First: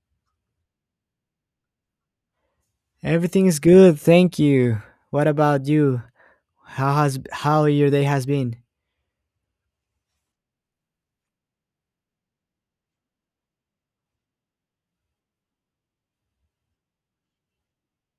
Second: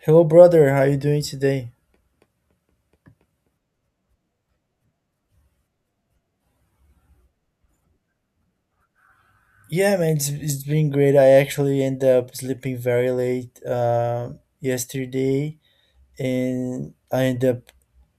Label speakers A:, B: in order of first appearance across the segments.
A: Hello, brother. How you doing today?
B: Everything is good, thank you. What about you? How your day has been?
A: Yeah, man, it's been great. I actually ended up sleeping very late yesterday, and I ended up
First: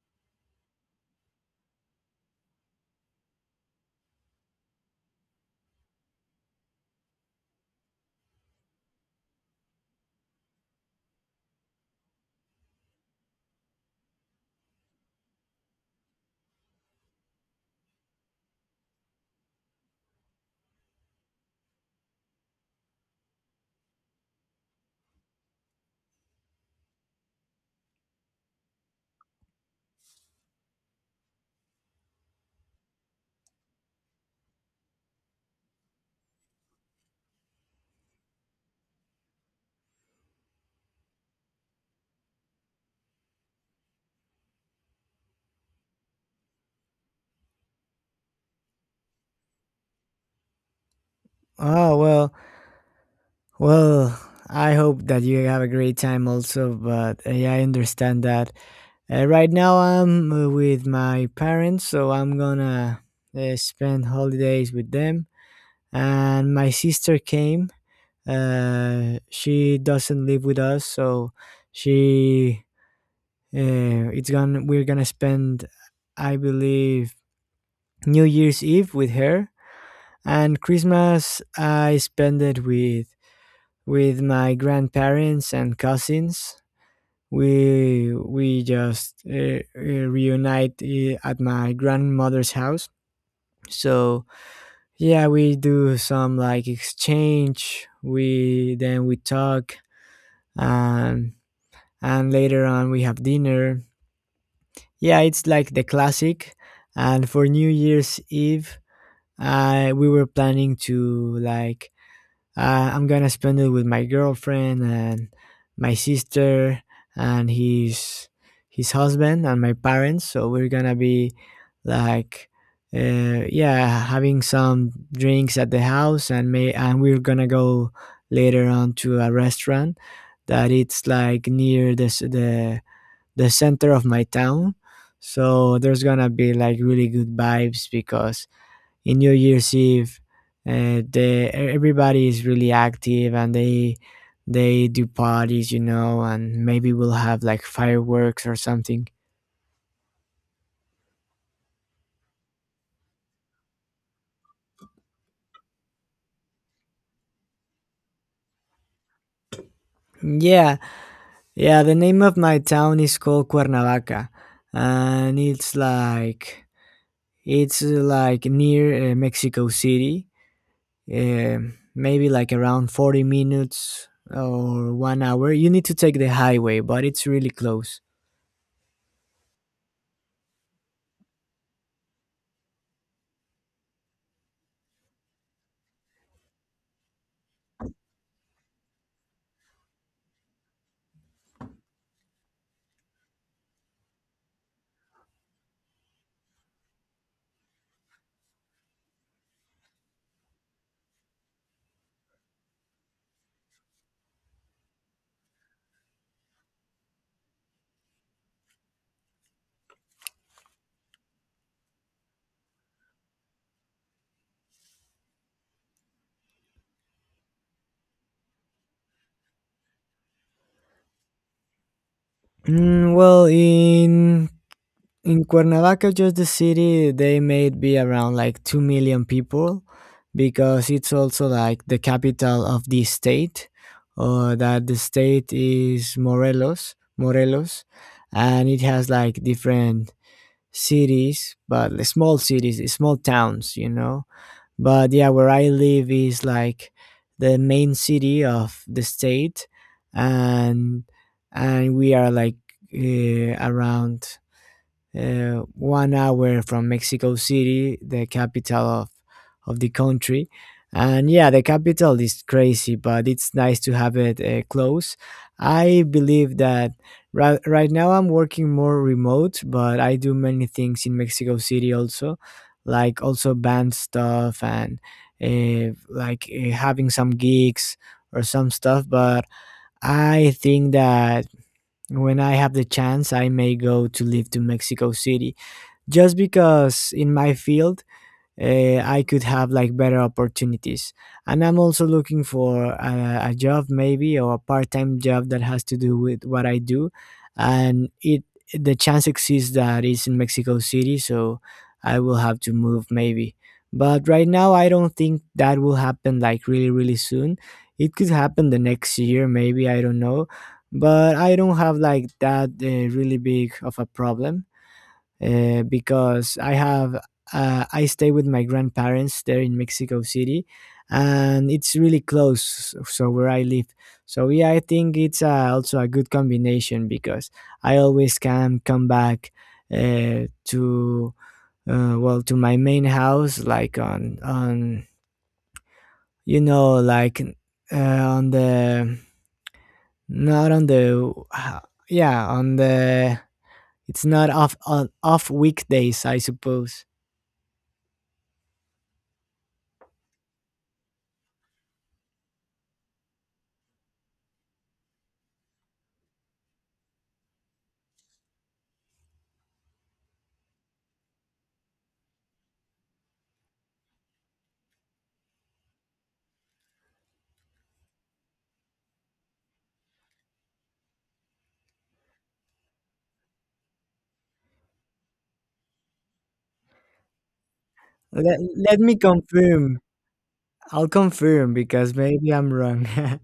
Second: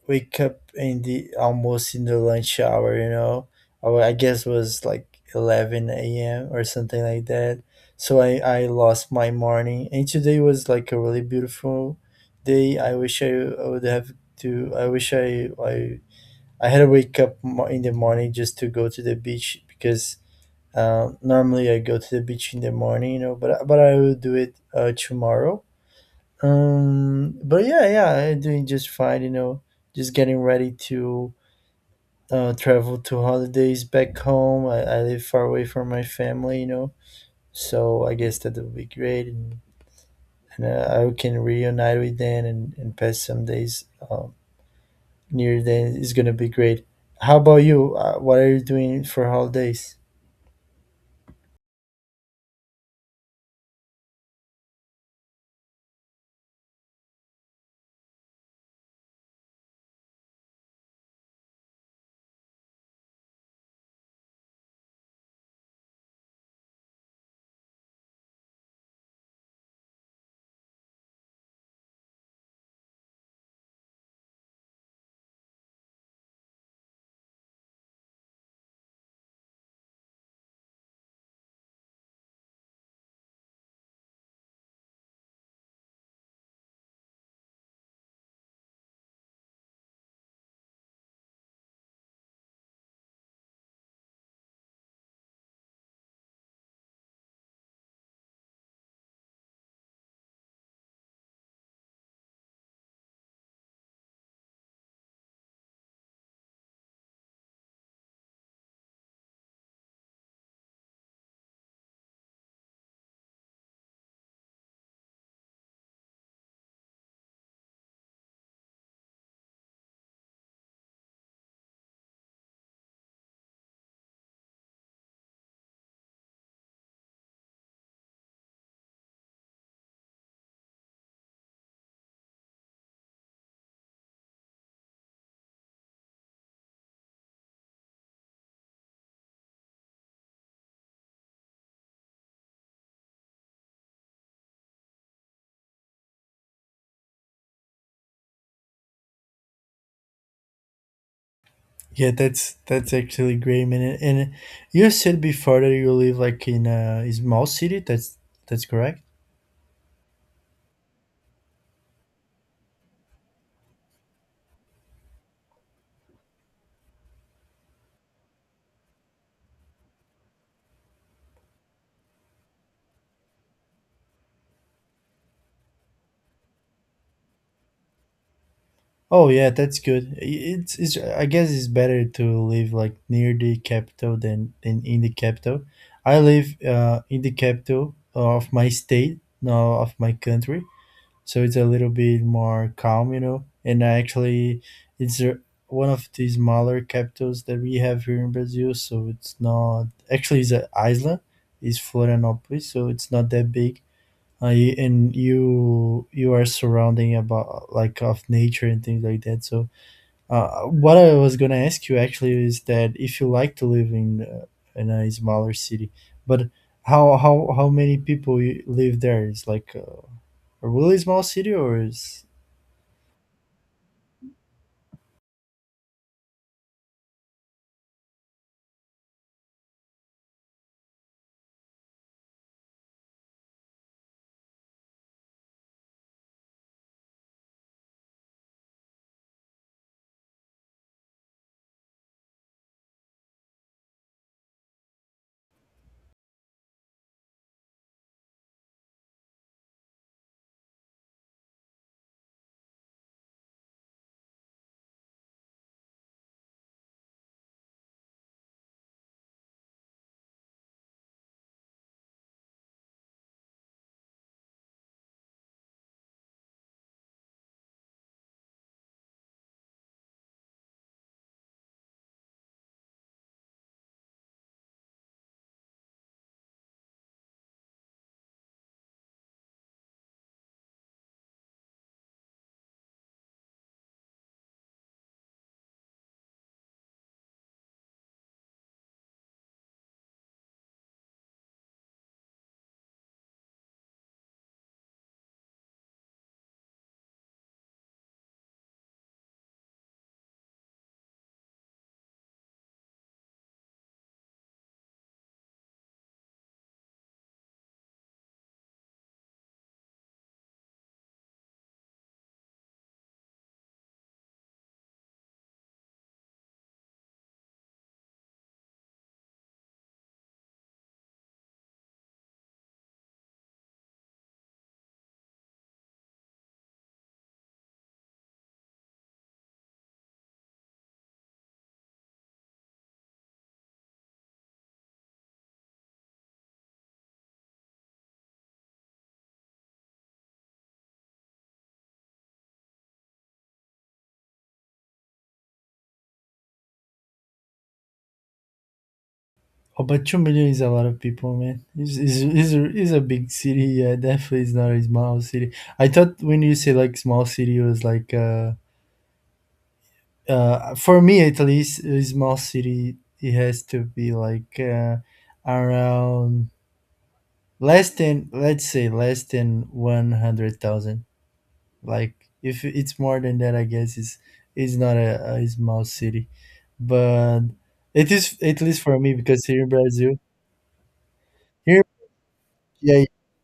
A: wake up in the almost in the lunch hour. I guess it was like 11 a.m. or something like that. So I lost my morning, and today was like a really beautiful day. I wish I would have to. I wish I had to wake up in the morning just to go to the beach because normally, I go to the beach in the morning, but I will do it tomorrow. But yeah, I'm doing just fine, just getting ready to travel to holidays back home. I live far away from my family, so I guess that would be great, and I can reunite with them and and pass some days um, near them. It's gonna be great. How about you? What are you doing for holidays?
B: Oh, well, well. I hope that you have a great time also, but yeah, I understand that. Right now, I'm with my parents, so I'm gonna spend holidays with them. And my sister came. She doesn't live with us, so she it's gonna we're gonna spend, I believe, New Year's Eve with her, and Christmas I spent it with my grandparents and cousins. We just reunite at my grandmother's house. So, yeah, we do some like exchange. We then we talk, and and later on we have dinner. Yeah, it's like the classic. And for New Year's Eve, I we were planning to like I'm gonna spend it with my girlfriend and my sister and his husband and my parents. So we're gonna be like, yeah, having some drinks at the house, and we're gonna go later on to a restaurant that it's like near the c- the center of my town. So there's gonna be like really good vibes because in New Year's Eve, everybody is really active and they do parties, and maybe we'll have like fireworks or something.
A: Yeah, that's actually great, man. And you said before that you live like in a small city. That's correct.
B: Yeah, yeah. The name of my town is called Cuernavaca, and it's like near Mexico City. Maybe like around 40 minutes or 1 hour. You need to take the highway, but it's really close.
A: Oh yeah, that's good. It's, I guess it's better to live like near the capital than in the capital. I live in the capital of my state, no, of my country, so it's a little bit more calm, you know. And actually, it's a- one of the smaller capitals that we have here in Brazil, so it's not actually it's an island, it's Florianópolis, so it's not that big. And you are surrounding about like of nature and things like that. So what I was gonna ask you actually is that if you like to live in a smaller city, but how many people you live there? Is like a really small city or is
B: Well, in Cuernavaca, just the city, they may be around like 2 million people because it's also like the capital of the state, or that the state is Morelos, Morelos, and it has like different cities, but the small cities, the small towns. But yeah, where I live is like the main city of the state, and and we are like around 1 hour from Mexico City, the capital of the country. And yeah, the capital is crazy, but it's nice to have it close. I believe that right now I'm working more remote, but I do many things in Mexico City also, like also band stuff and like having some gigs or some stuff. But I think that when I have the chance, I may go to live to Mexico City just because in my field I could have like better opportunities. And I'm also looking for a job maybe, or a part-time job that has to do with what I do. And it the chance exists that it's in Mexico City, so I will have to move maybe. But right now I don't think that will happen like really, really soon. It could happen the next year maybe, I don't know. But I don't have like that really big of a problem, because I stay with my grandparents there in Mexico City, and it's really close. So where I live, so yeah, I think it's also a good combination because I always can come back, to, well, to my main house, like on, like, uh, on the, not on the, yeah, on the, it's not off on off weekdays, I suppose.
A: Oh, but 2 million is a lot of people, man. Is a It's a big city. Yeah, definitely it's not a small city. I thought when you say like small city, it was like for me at least, a small city it has to be like around less than 100,000. Like if it's more than that, I guess it's not a small city, but it is
B: Let,
A: at least for
B: let
A: me
B: me
A: because here in
B: confirm.
A: Brazil,
B: I'll confirm
A: here
B: because maybe I'm
A: yeah.
B: wrong.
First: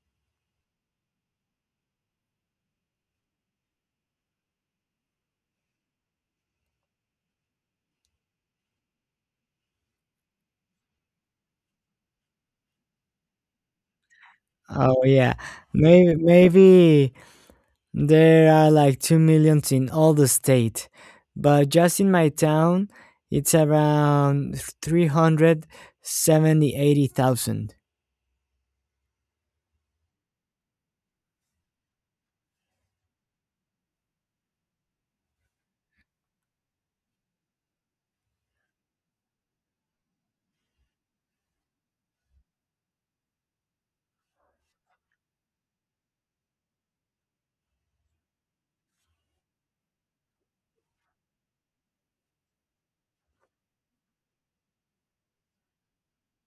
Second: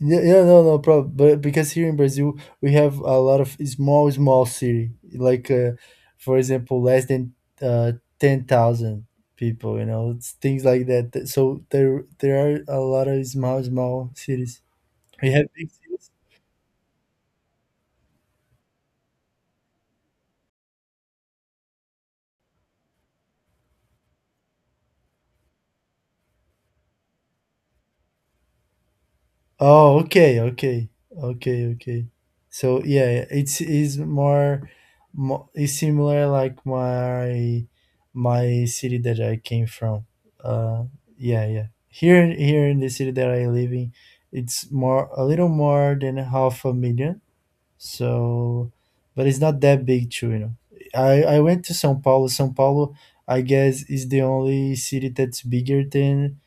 A: Yeah, yeah, no, no problem. But because here in Brazil we have a lot of small, small city, like for example, less than uh, 10,000 people. You know, it's things like that. So there are a lot of small, small cities.
B: Oh
A: We
B: yeah,
A: have big cities.
B: maybe there are like 2 million in all the state, but just in my town, it's around three hundred seventy eighty thousand.
A: Oh, okay, okay, okay, okay. So yeah, it's is more, more is similar like my city that I came from. Uh, yeah, yeah. Here in the city that I live in, it's more a little more than half a million. So, but it's not that big too, you know. I went to São Paulo. São Paulo, I guess, is the only city that's bigger than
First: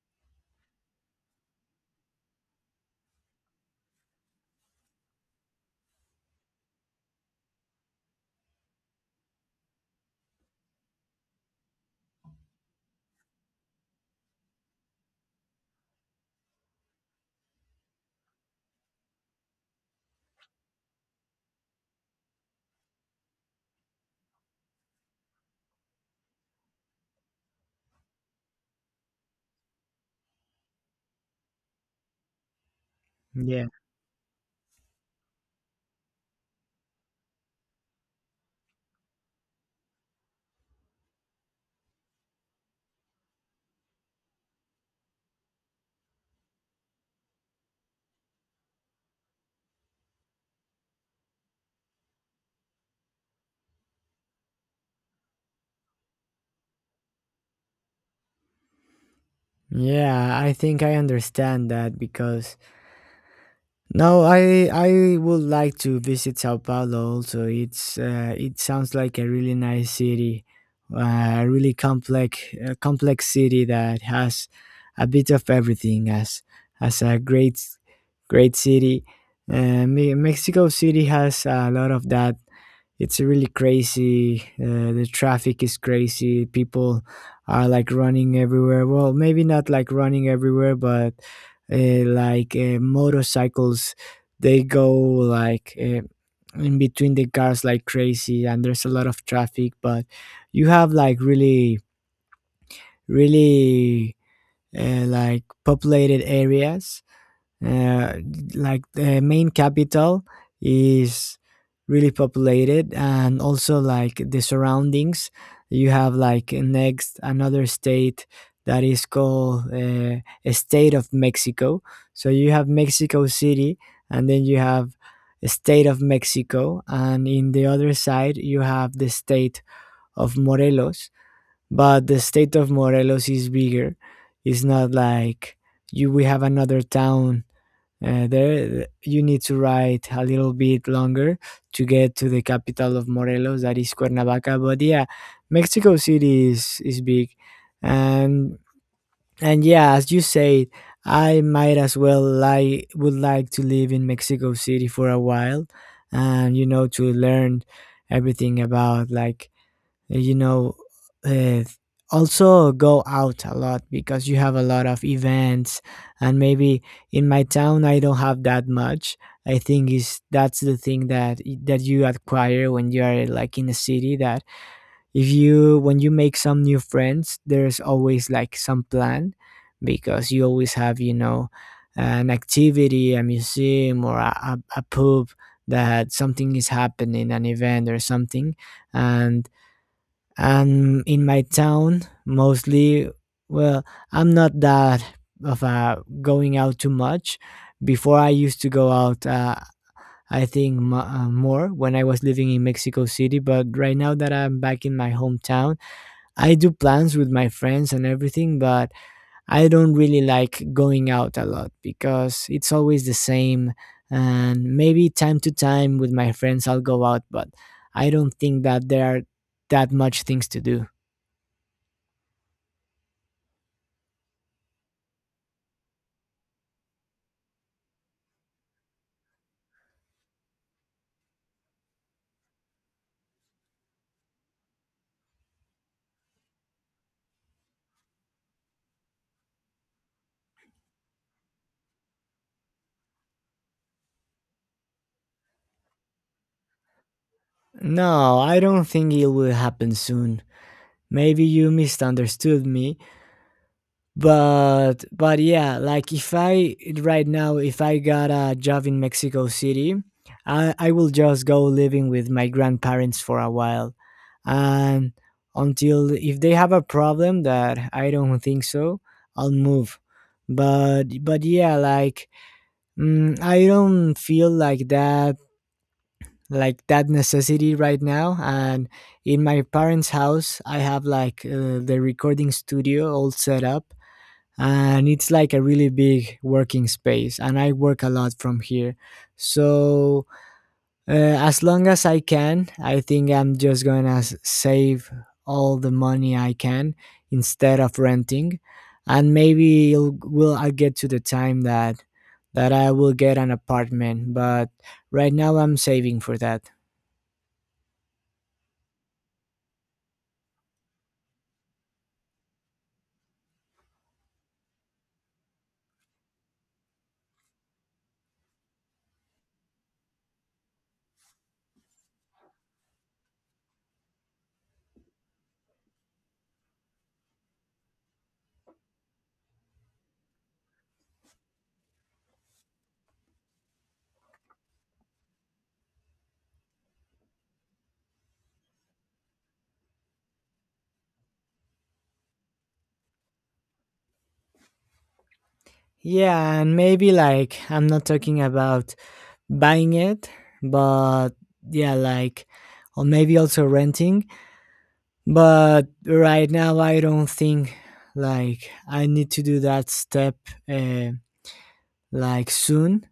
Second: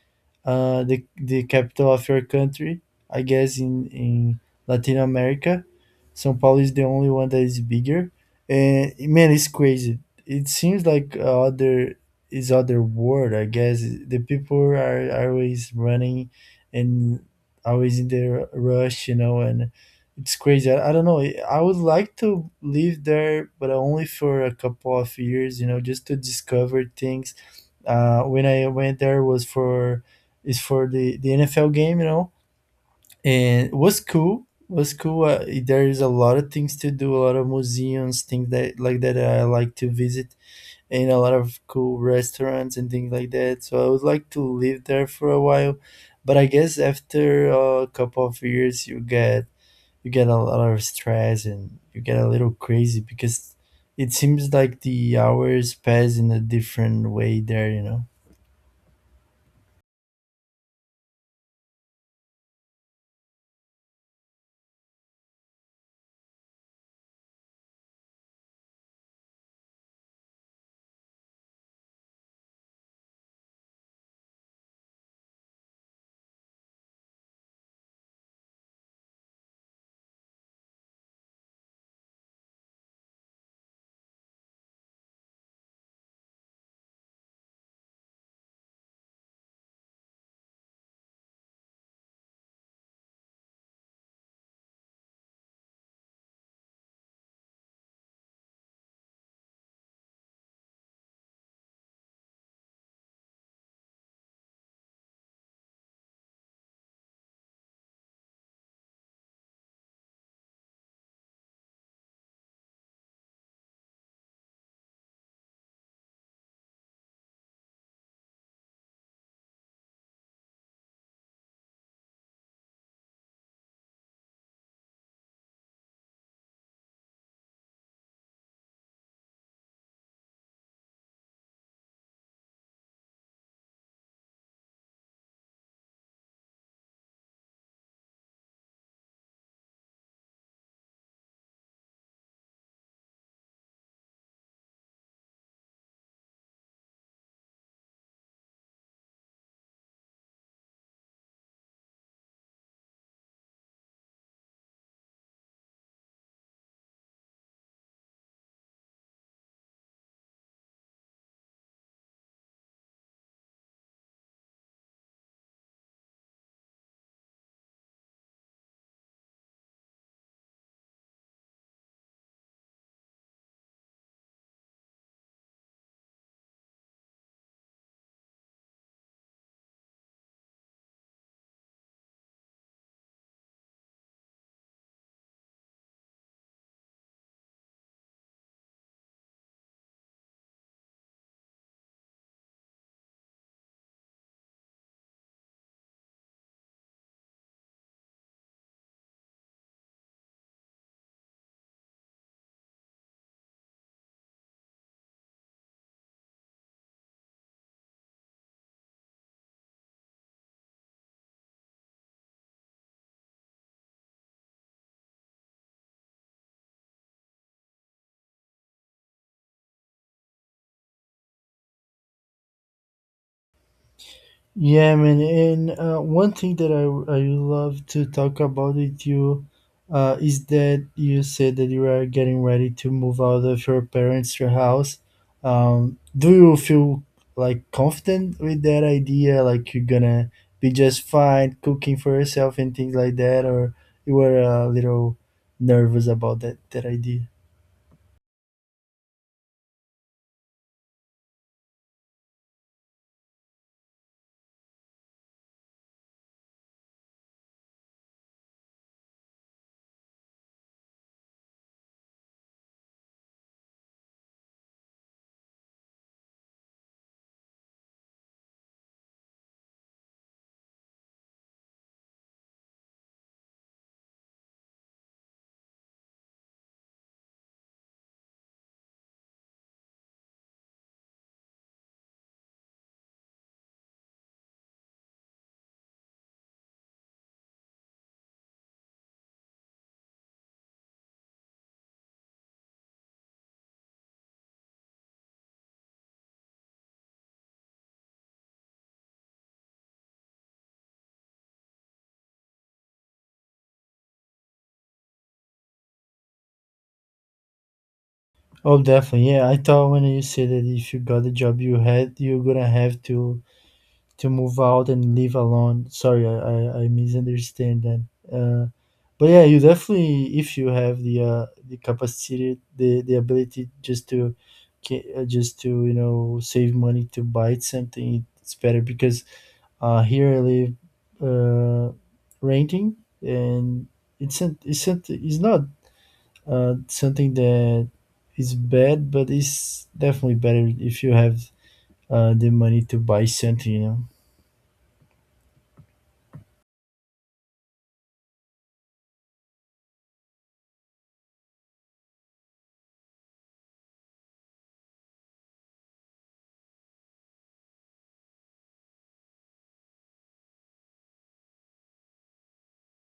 A: the capital of your country. I guess in Latin America, São Paulo is the only one that is bigger. And man, it's crazy. It seems like other world. I guess the people are always running and always in the rush, you know, and it's crazy. I don't know. I would like to live there, but only for a couple of years, you know, just to discover things when I went there was for is for the NFL game, you know, and
B: Yeah,
A: it was cool. It was cool. There is a lot of things to do, a lot of museums, things that like that I like to visit, and a lot of cool restaurants and things like that. So I would like to live there for a while, but I guess after a couple of years, you get a lot of stress and you get a little crazy because it seems like the hours pass in a different way there. You know.
B: yeah. I think I understand that. Because no, I would like to visit Sao Paulo also. It sounds like a really nice city, a complex city that has a bit of everything as a great city. Mexico City has a lot of that. It's really crazy. The traffic is crazy. People are like running everywhere. Well, maybe not like running everywhere, but like motorcycles, they go like in between the cars like crazy, and there's a lot of traffic. But you have like really, really like populated areas, uh, like the main capital is really populated, and also like the surroundings. You have like next another state that is called a state of Mexico. So you have Mexico City, and then you have a state of Mexico, and in the other side you have the state of Morelos. But the state of Morelos is bigger. It's not like you we have another town there. You need to ride a little bit longer to get to the capital of Morelos, that is Cuernavaca. But yeah, Mexico City is big, and and yeah, as you say, I might as well like would like to live in Mexico City for a while, and to learn everything about like, eh, you know uh, also go out a lot because you have a lot of events. And maybe in my town I don't have that much. I think is that's the thing, that you acquire when you are like in a city, that if you when you make some new friends, there's always like some plan, because you always have, an activity, a museum, or a pub, that something is happening, an event or something. And and in my town, mostly, well, I'm not that of going out too much. Before, I used to go out, I think more when I was living in Mexico City, but right now that I'm back in my hometown, I do plans with my friends and everything, but I don't really like going out a lot because it's always the same. And maybe time to time with my friends I'll go out, but I don't think that there are that much things to do.
A: Yeah, man. And one thing that I love to talk about with you is that you said that you are getting ready to move out of your house. Do you feel like confident with that idea? Like you're gonna be just fine cooking for yourself and things like that, or you were a little nervous about that idea?
B: No, I don't think it will happen soon. Maybe you misunderstood me, but yeah, like, if I right now if I got a job in Mexico City, I will just go living with my grandparents for a while. And until if they have a problem that I don't think so, I'll move. But yeah, like, I don't feel like that necessity right now. And in my parents house I have like, the recording studio all set up, and it's like a really big working space, and I work a lot from here. So, as long as I can, I think I'm just gonna save all the money I can instead of renting. And maybe will I get to the time that I will get an apartment, but right now I'm saving for that.
A: Oh, definitely. Yeah, I thought when you said that if you got the job you had, you're gonna have to move out and live alone. Sorry, I misunderstand that. Uh, but yeah, you definitely, if you have the capacity, the ability just to you know save money to buy something, it's better because here I live uh, renting, and it's not something that is bad, but it's definitely better if you have the money to buy something, you know.
B: Yeah, and maybe like I'm not talking about buying it, but yeah, like, or maybe also renting. But right now, I don't think like I need to do that step, uh, like, soon,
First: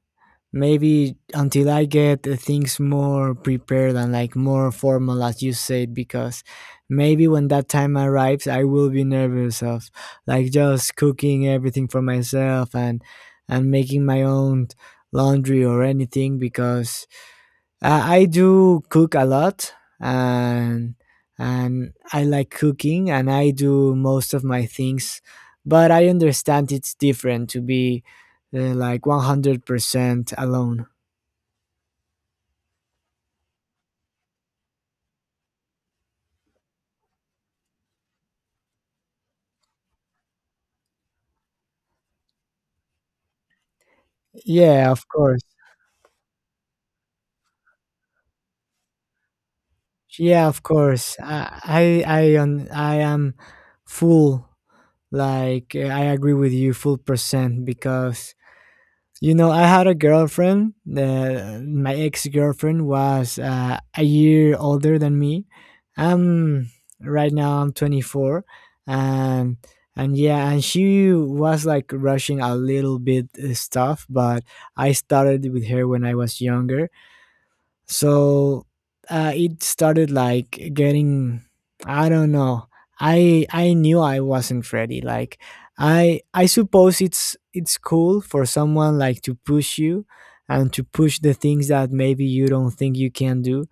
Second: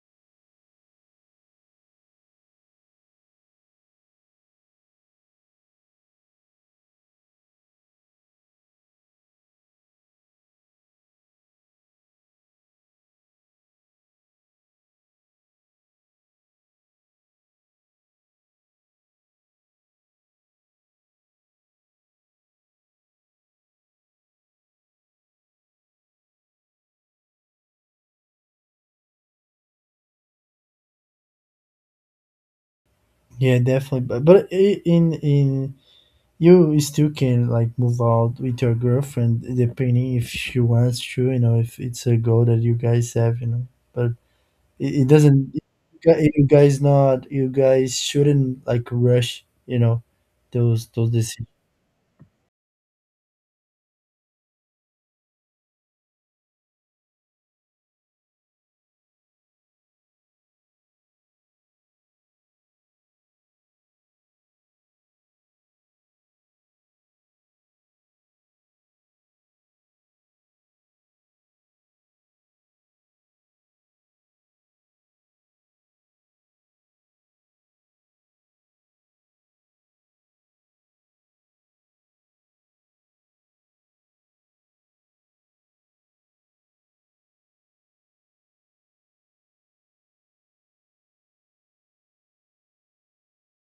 B: maybe until I get things more prepared and like more formal, as you said. Because maybe when that time arrives, I will be nervous of like just cooking everything for myself, and making my own laundry or anything, because I do cook a lot, and and I like cooking and I do most of my things, but I understand it's different to be, like, 100% alone.
A: Yeah, definitely. But in you still can like move out with your girlfriend depending if she wants to, you know, if it's a goal that you guys have, you know. But
B: Yeah, of
A: it
B: course.
A: doesn't. You guys not. You guys shouldn't like rush, you know,
B: Yeah, of
A: those
B: course.
A: decisions.
B: I am full, like, I agree with you full percent because you know I had a girlfriend. My ex girlfriend was a year older than me. Um, right now I'm 24, and and yeah, and she was like rushing a little bit stuff. But I started with her when I was younger, so it started like getting, I don't know, I knew I wasn't ready. Like, I suppose it's cool for someone like to push you and to push the things that maybe you don't think you can do,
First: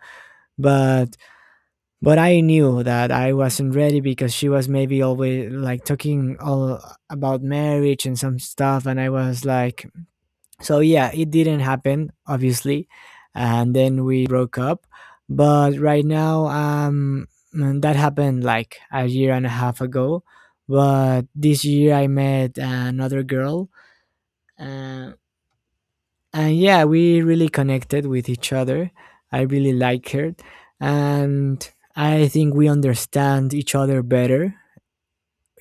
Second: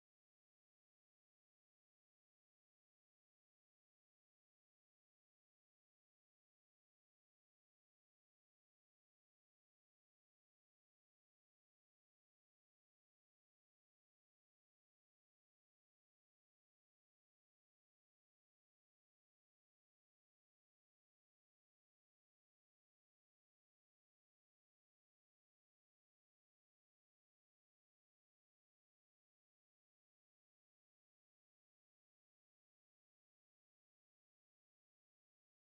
B: but I knew that I wasn't ready because she was maybe always like talking all about marriage and some stuff, and I was like, so yeah, it didn't happen, obviously. And then we broke up. But right now, that happened like a year and a half ago. But this year I met another girl, uh, and yeah, we really connected with each other. I really like her, and I think we understand each other better.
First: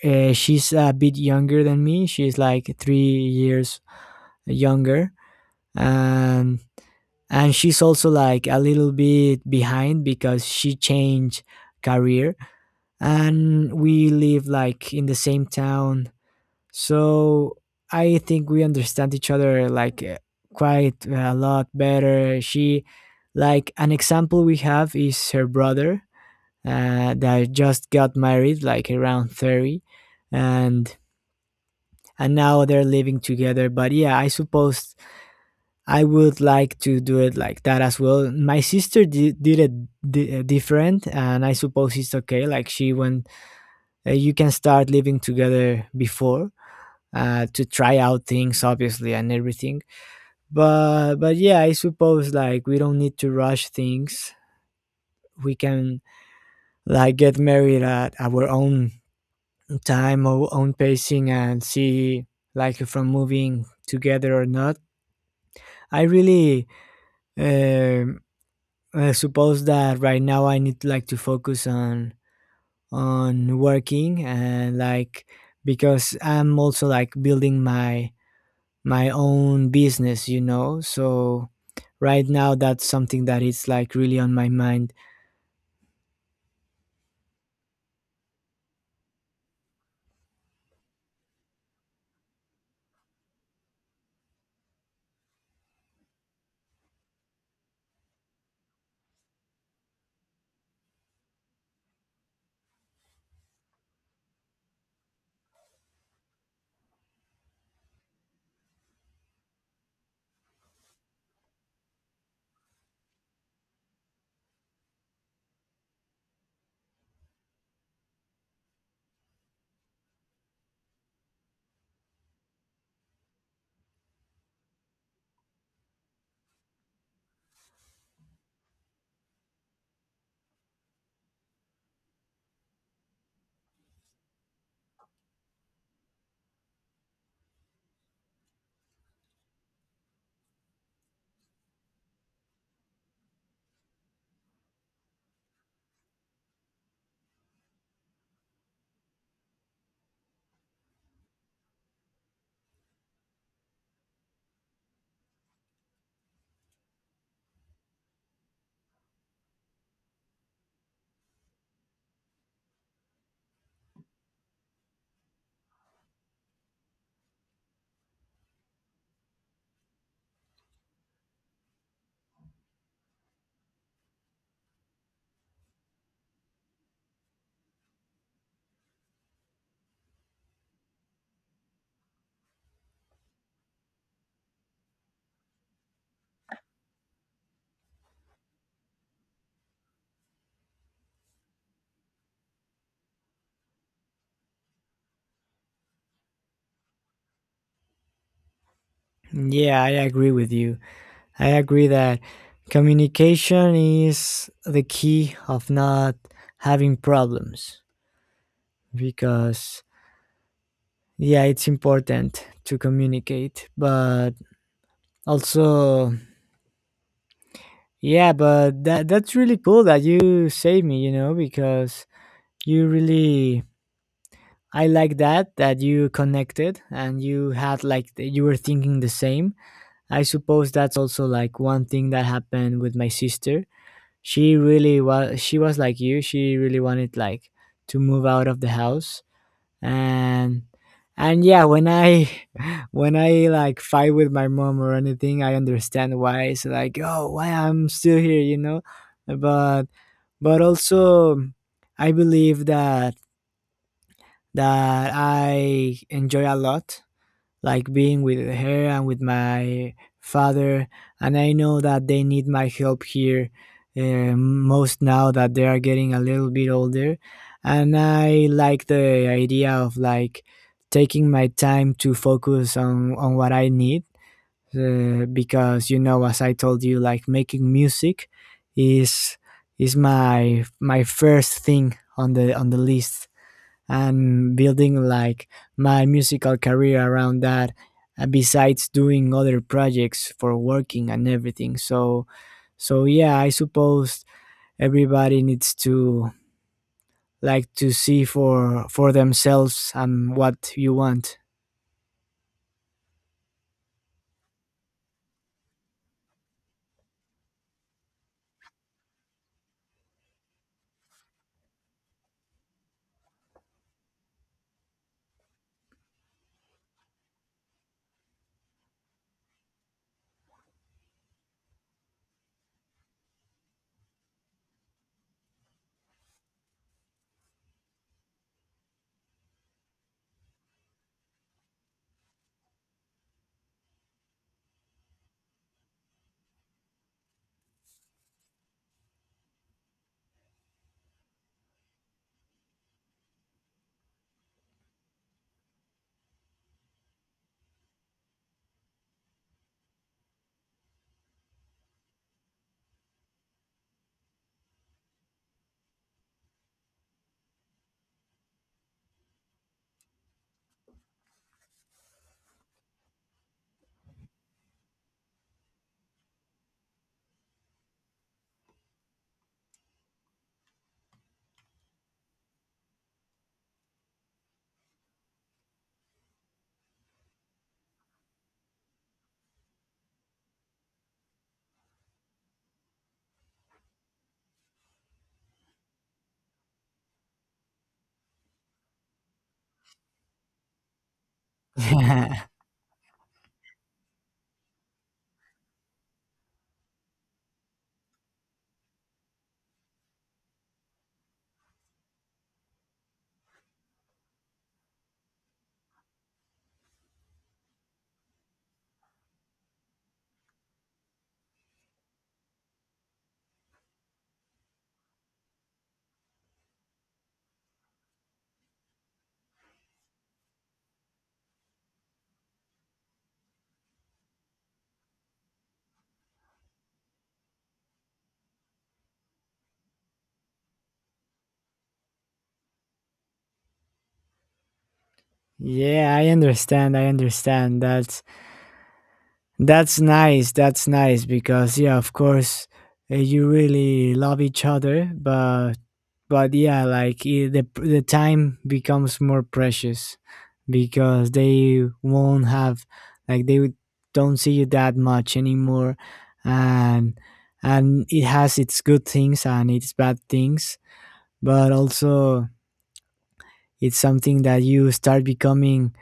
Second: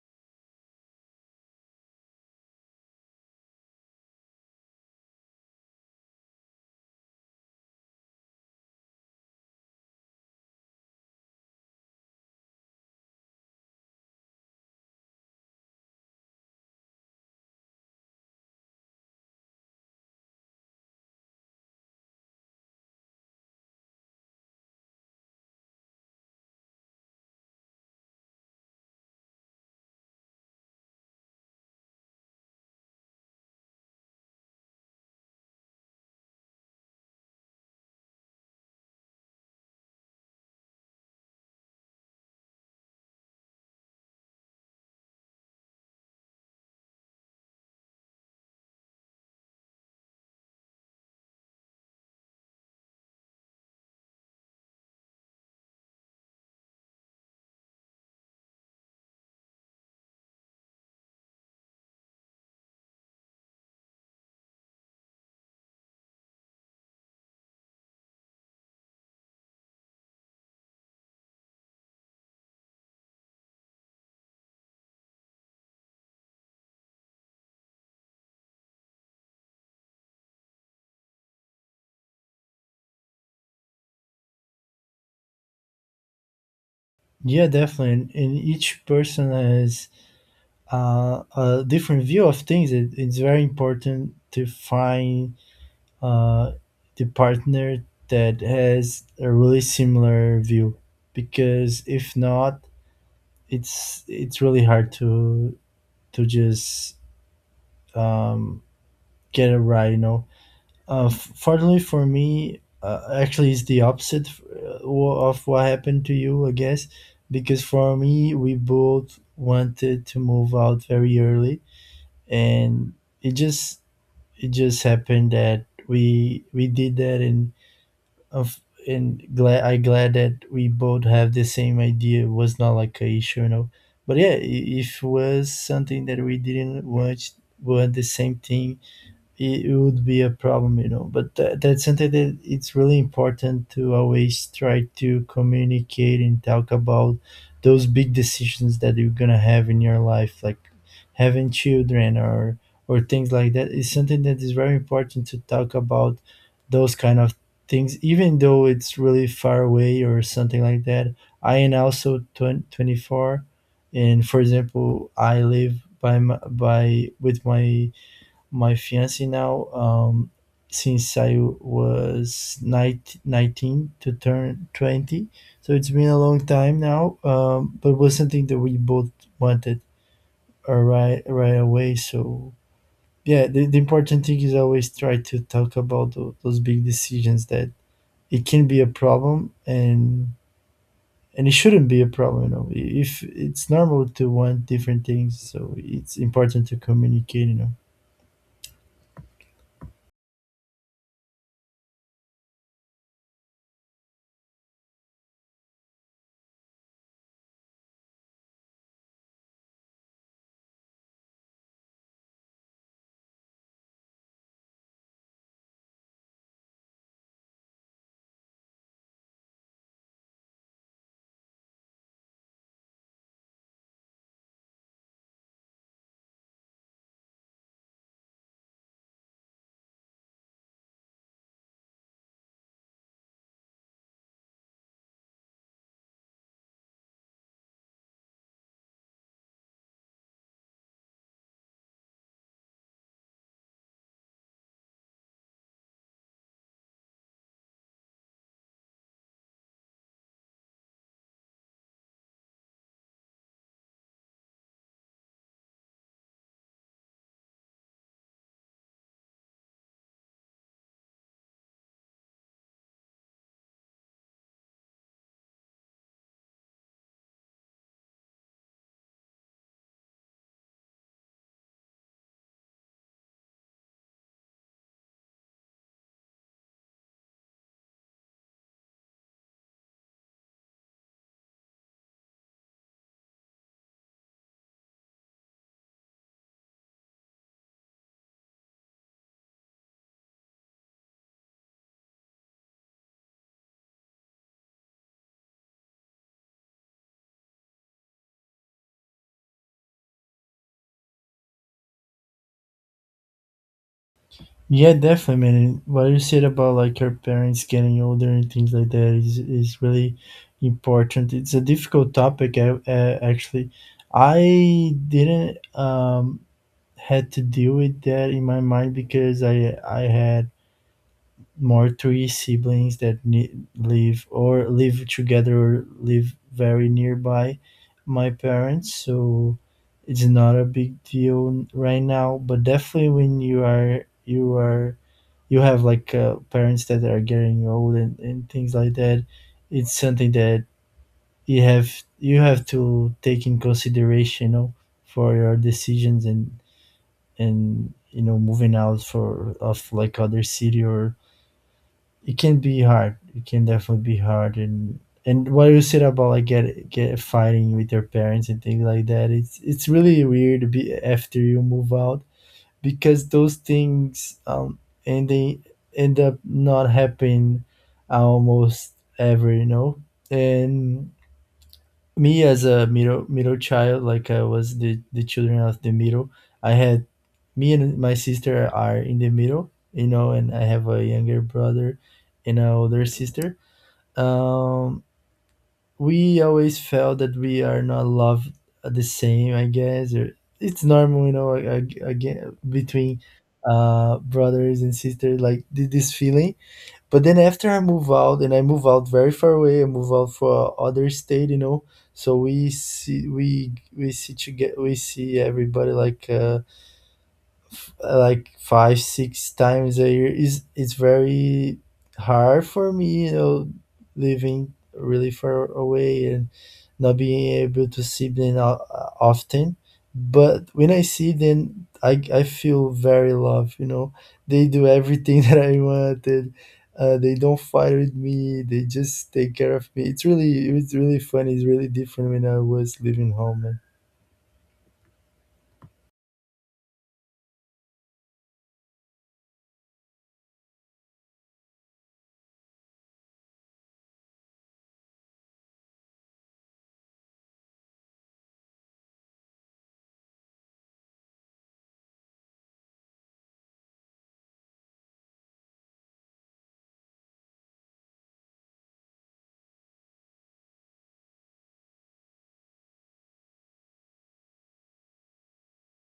B: Uh, she's a bit younger than me, she's like 3 years younger. And and she's also like a little bit behind because she changed career, and we live like in the same town. So I think we understand each other like quite a lot better. She, like an example we have is her brother, that just got married like around 30. And and now they're living together. But yeah, I suppose I would like to do it like that as well. My sister did it different, and I suppose it's okay. Like, she went, you can start living together before, to try out things, obviously, and everything. But yeah, I suppose like we don't need to rush things. We can like get married at our own time, our own pacing, and see like if from moving together or not. I really, um I suppose that right now I need like to focus on working, and like because I'm also like building my own business, you know. So right now that's something that is like really on my mind.
A: Yeah, definitely. And each person has a different view of things. It's very important to find uh, the partner that has a really similar view because if not it's really hard to just um, get a ride, you know. Fortunately for me, actually it's the opposite of what happened to you, I guess, because for me we both wanted to move out very early, and it just it just happened that we did that, of and glad I glad that we both have the same idea. It was not like a issue, you know. But yeah, if was something that we didn't want the same thing, it would be a problem, you know. But that's something that it's really important to always try to communicate and talk about those big decisions that you're gonna have in your life, like having children or things like that. It's something that is very important to talk about those kind of things, even though it's really far away or something like that. I am also 24, and for example, I live by with my fiance now, since I was nineteen to turn 20. So it's been a long time now, but it was something that we both wanted right away. So, yeah, the important thing is always try to talk about those big decisions that it can be a problem, and it shouldn't be a problem, you know. If it's normal to want different things, so it's important to communicate, you know.
B: Yeah, I agree with you. I agree that communication is the key of not having problems because yeah, it's important to communicate, but also, yeah, but that's really cool that you saved me, you know, because you really, I like that you connected and you had like you were thinking the same. I suppose that's also like one thing that happened with my sister. She really was, she was like you. She really wanted like to move out of the house. And and yeah, when I when I like fight with my mom or anything, I understand why it's like, oh, why I'm still here, you know? But also, I believe that I enjoy a lot, like being with her and with my father, and I know that they need my help here, most now that they are getting a little bit older. And I like the idea of like taking my time to focus on what I need, because you know, as I told you, like making music is my first thing on the list. And building like my musical career around that, besides doing other projects for working and everything. So yeah, I suppose everybody needs to like to see for themselves and what you want.
A: Yeah, definitely, man. And what you said about like your parents getting older and things like that is really important. It's a difficult topic, actually. I didn't had to deal with that in my mind because I had more three siblings that live or live together or live very nearby my parents, so it's not a big deal right now. But definitely when you are you have like parents that are getting old and things like that, it's something that you have to take in consideration, you know, for your decisions and you know moving out for of like other city, or it can be hard. It can definitely be hard. And what you said about like get fighting with your parents and things like that, it's really weird to be after you move out because those things, and they end up not happening almost ever, you know. And me as a middle child, like I was the children of the middle. I had Me and my sister are in the middle, you know, and I have a younger brother and an older sister. Um, we always felt that we are not loved the same, I guess. Or it's normal, you know, again between brothers and sisters, like this feeling. But then after I move out, and I move out very far away, I move out for other state, you know. So we see to get we see everybody like like 5 6 times a year. Is It's very hard for me, you know, living really far away and not being able to see them often. But when I see them, I feel very loved, you know. They do everything that I wanted. They don't fight with me, they just take care of me. It's really fun. It's really different when I was living home, man.
B: Yeah, I understand that. That's nice. That's nice because yeah, of course, you really love each other, but yeah, like the time becomes more precious because they won't have, like they don't see you that much anymore. And and it has its good things and its bad things, but also it's something that you start becoming,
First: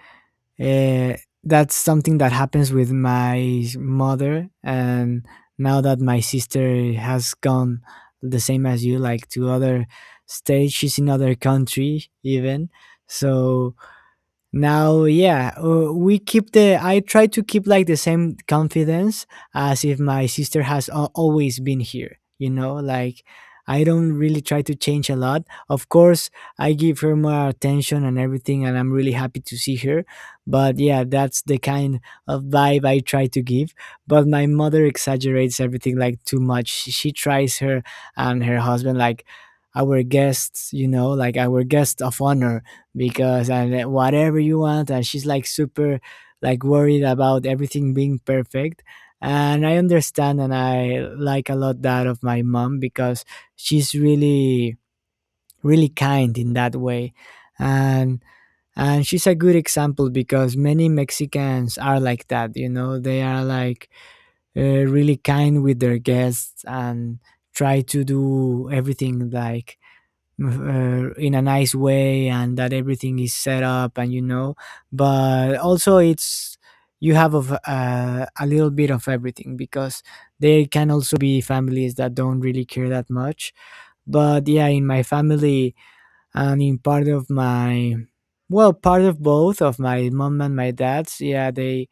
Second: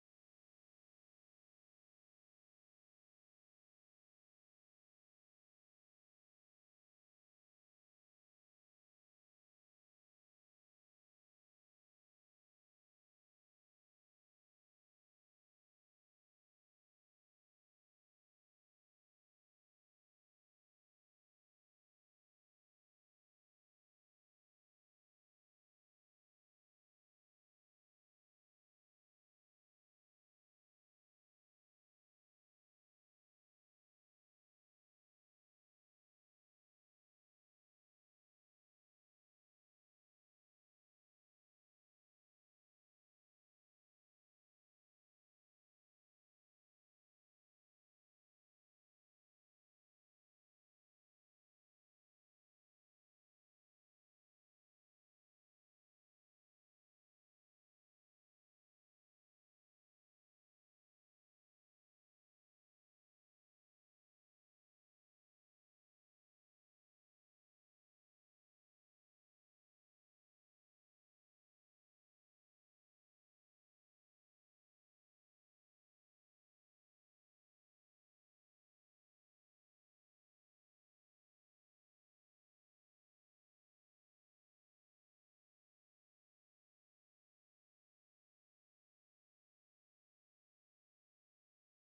B: uh, that's something that happens with my mother. And now that my sister has gone the same as you, like to other states, she's in other country even. So now, yeah, we keep the, I try to keep like the same confidence as if my sister has al always been here. You know, like I don't really try to change a lot. Of course, I give her more attention and everything, and I'm really happy to see her. But yeah, that's the kind of vibe I try to give. But my mother exaggerates everything like too much. She tries her and her husband like our guests, you know, like our guest of honor, because and whatever you want. And she's like super like worried about everything being perfect. And I understand and I like a lot that of my mom because she's really kind in that way. And and she's a good example because many Mexicans are like that, you know, they are like, uh, really kind with their guests and try to do everything like, in a nice way, and that everything is set up, and you know. But also it's, you have of a little bit of everything because there can also be families that don't really care that much. But yeah, in my family and in part of my, well, part of both of my mom and my dad's, yeah, they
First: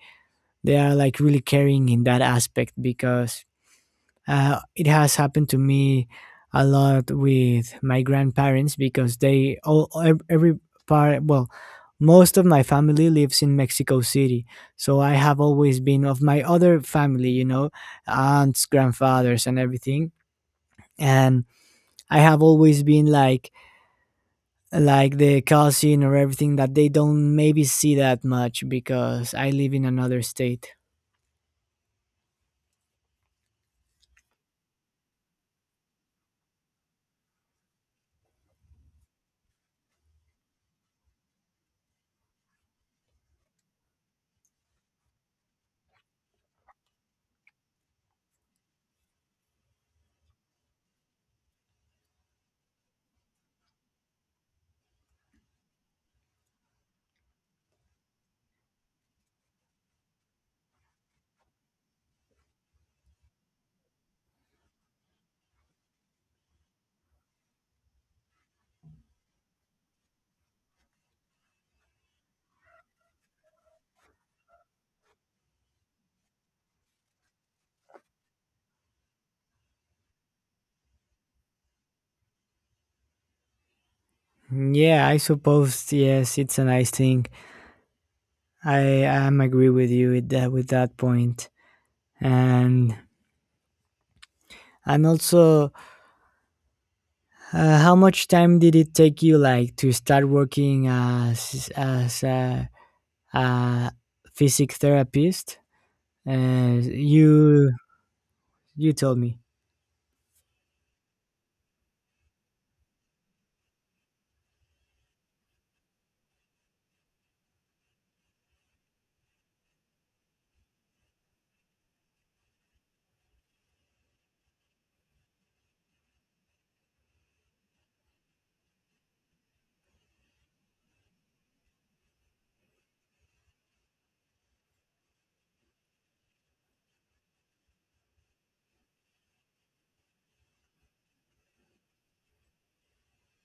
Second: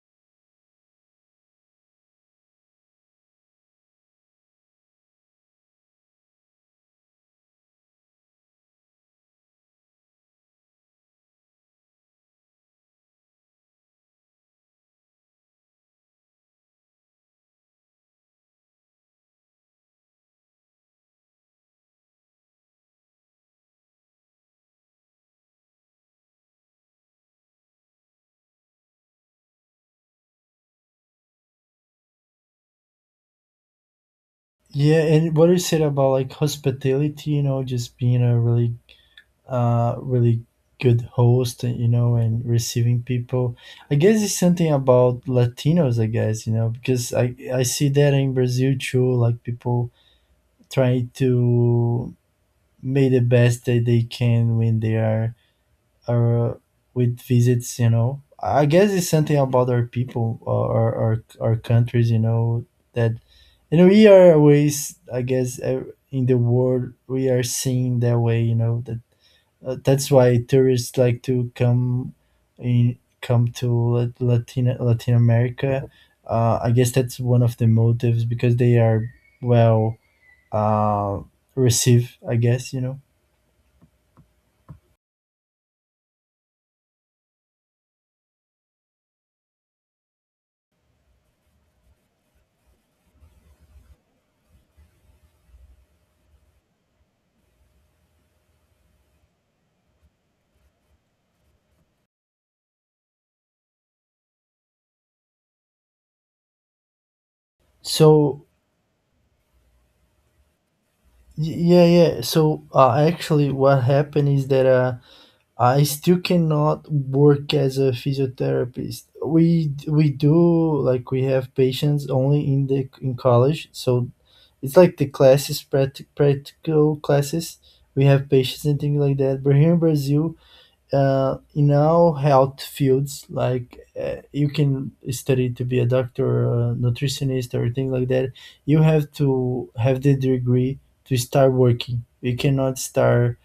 B: are like really caring in that aspect because, it has happened to me a lot with my grandparents, because they all every part, well, most of my family lives in Mexico City, so I have always been of my other family, you know, aunts, grandfathers and everything. And I have always been like the cousin or everything that they don't maybe see that much because I live in another state.
A: Yeah, and what you said about like hospitality, you know, just being a really, really good host, you know, and receiving people. I guess it's something about Latinos, I guess, you know, because I see that in Brazil too, like people trying to make the best that they can when they are or with visits, you know. I guess it's something about our people or our countries, you know. That you know, we are always, I guess, in the world we are seen that way, you know. That that's why tourists like to come to latin america. I guess that's one of the motives because they are, well, uh, received, I guess, you know.
B: Yeah, I suppose yes, it's a nice thing. I am agree with you with that, with that point. And also, how much time did it take you like to start working as a physic therapist? You
A: So
B: told me.
A: Yeah, yeah. So actually, what happened is that I still cannot work as a physiotherapist. We do like we have patients only in the in college, so it's like the classes practical classes. We have patients and things like that. But here in Brazil, in our health fields, like you can study to be a doctor, a nutritionist, or thing like that, you have to have the degree to start working. You cannot start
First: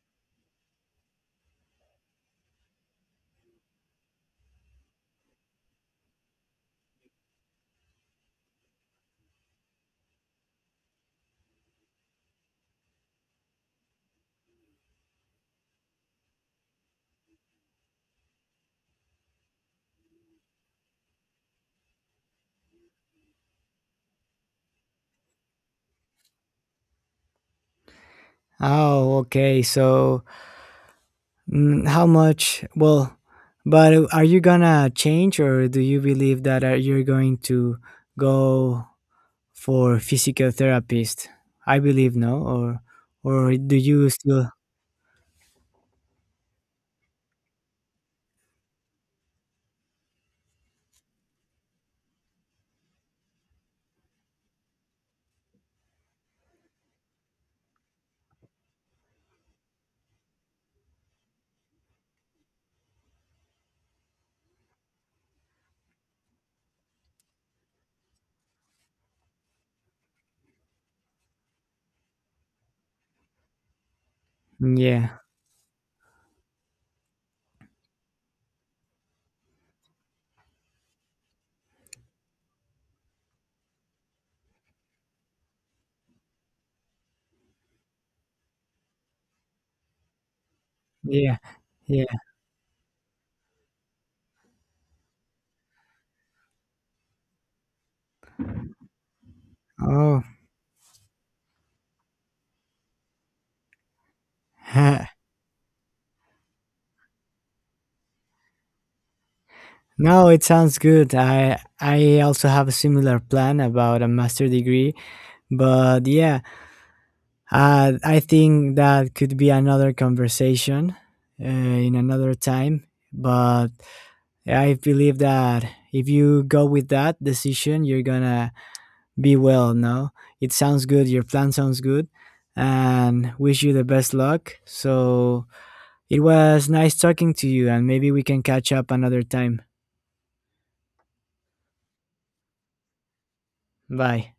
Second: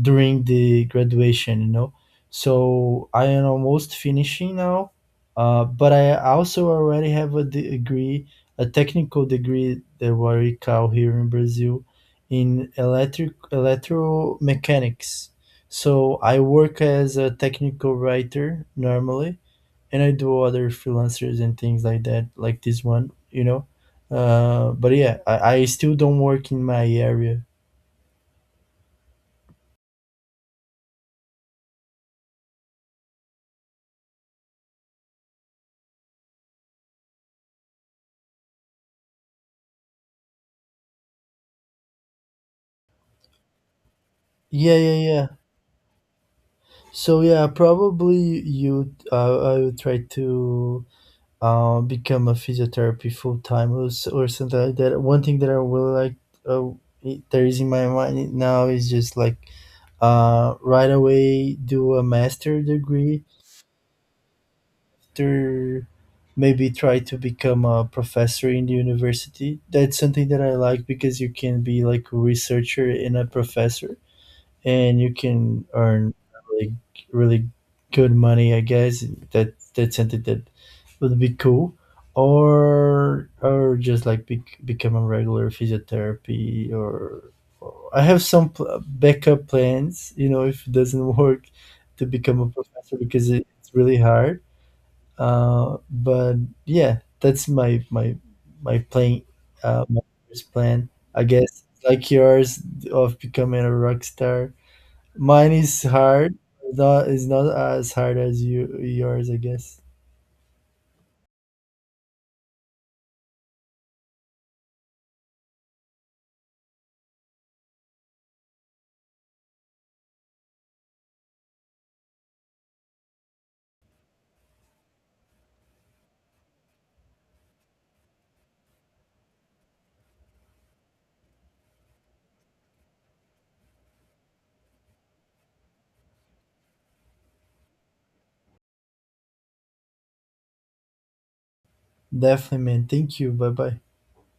A: during the graduation, you know. So I am almost finishing now, but I also already have a degree, a technical degree that we call here in Brazil in electric electromechanics. So I work as a technical writer normally, and I do other freelancers and things like that, like this one, you know. But yeah, I still don't work in my area.
B: Oh, okay. So how much? Well, but are you gonna change, or do you believe that you're going to go for physical therapist? I believe no, or do you still?
A: Yeah. So yeah, probably you I would try to become a physiotherapy full time, or or something like that. One thing that I really like, uh, there is in my mind now is just like right away do a master degree. After maybe try to become a professor in the university. That's something that I like because you can be like a researcher and a professor, and you
B: Yeah,
A: can earn like really good money, I guess. That's something that would be cool. Or just like be become a regular physiotherapy, or I have some backup plans, you know, if it doesn't
B: yeah,
A: work to
B: yeah.
A: become a professor because it's really hard. But yeah, that's my playing, my
B: Oh,
A: first plan. I guess like yours of becoming a rock star. Mine is hard. Not is not as hard as yours, I guess.
B: no, it sounds good. I also have a similar plan about a master degree, but yeah, I think that could be another conversation in another time. But I believe that if you go with that decision, you're gonna be well. No, it sounds good. Your plan sounds good. And wish you the best luck. So it was nice talking to you, and maybe we can catch up another time.
A: Definitely, man. Thank you. Bye bye.
B: Bye.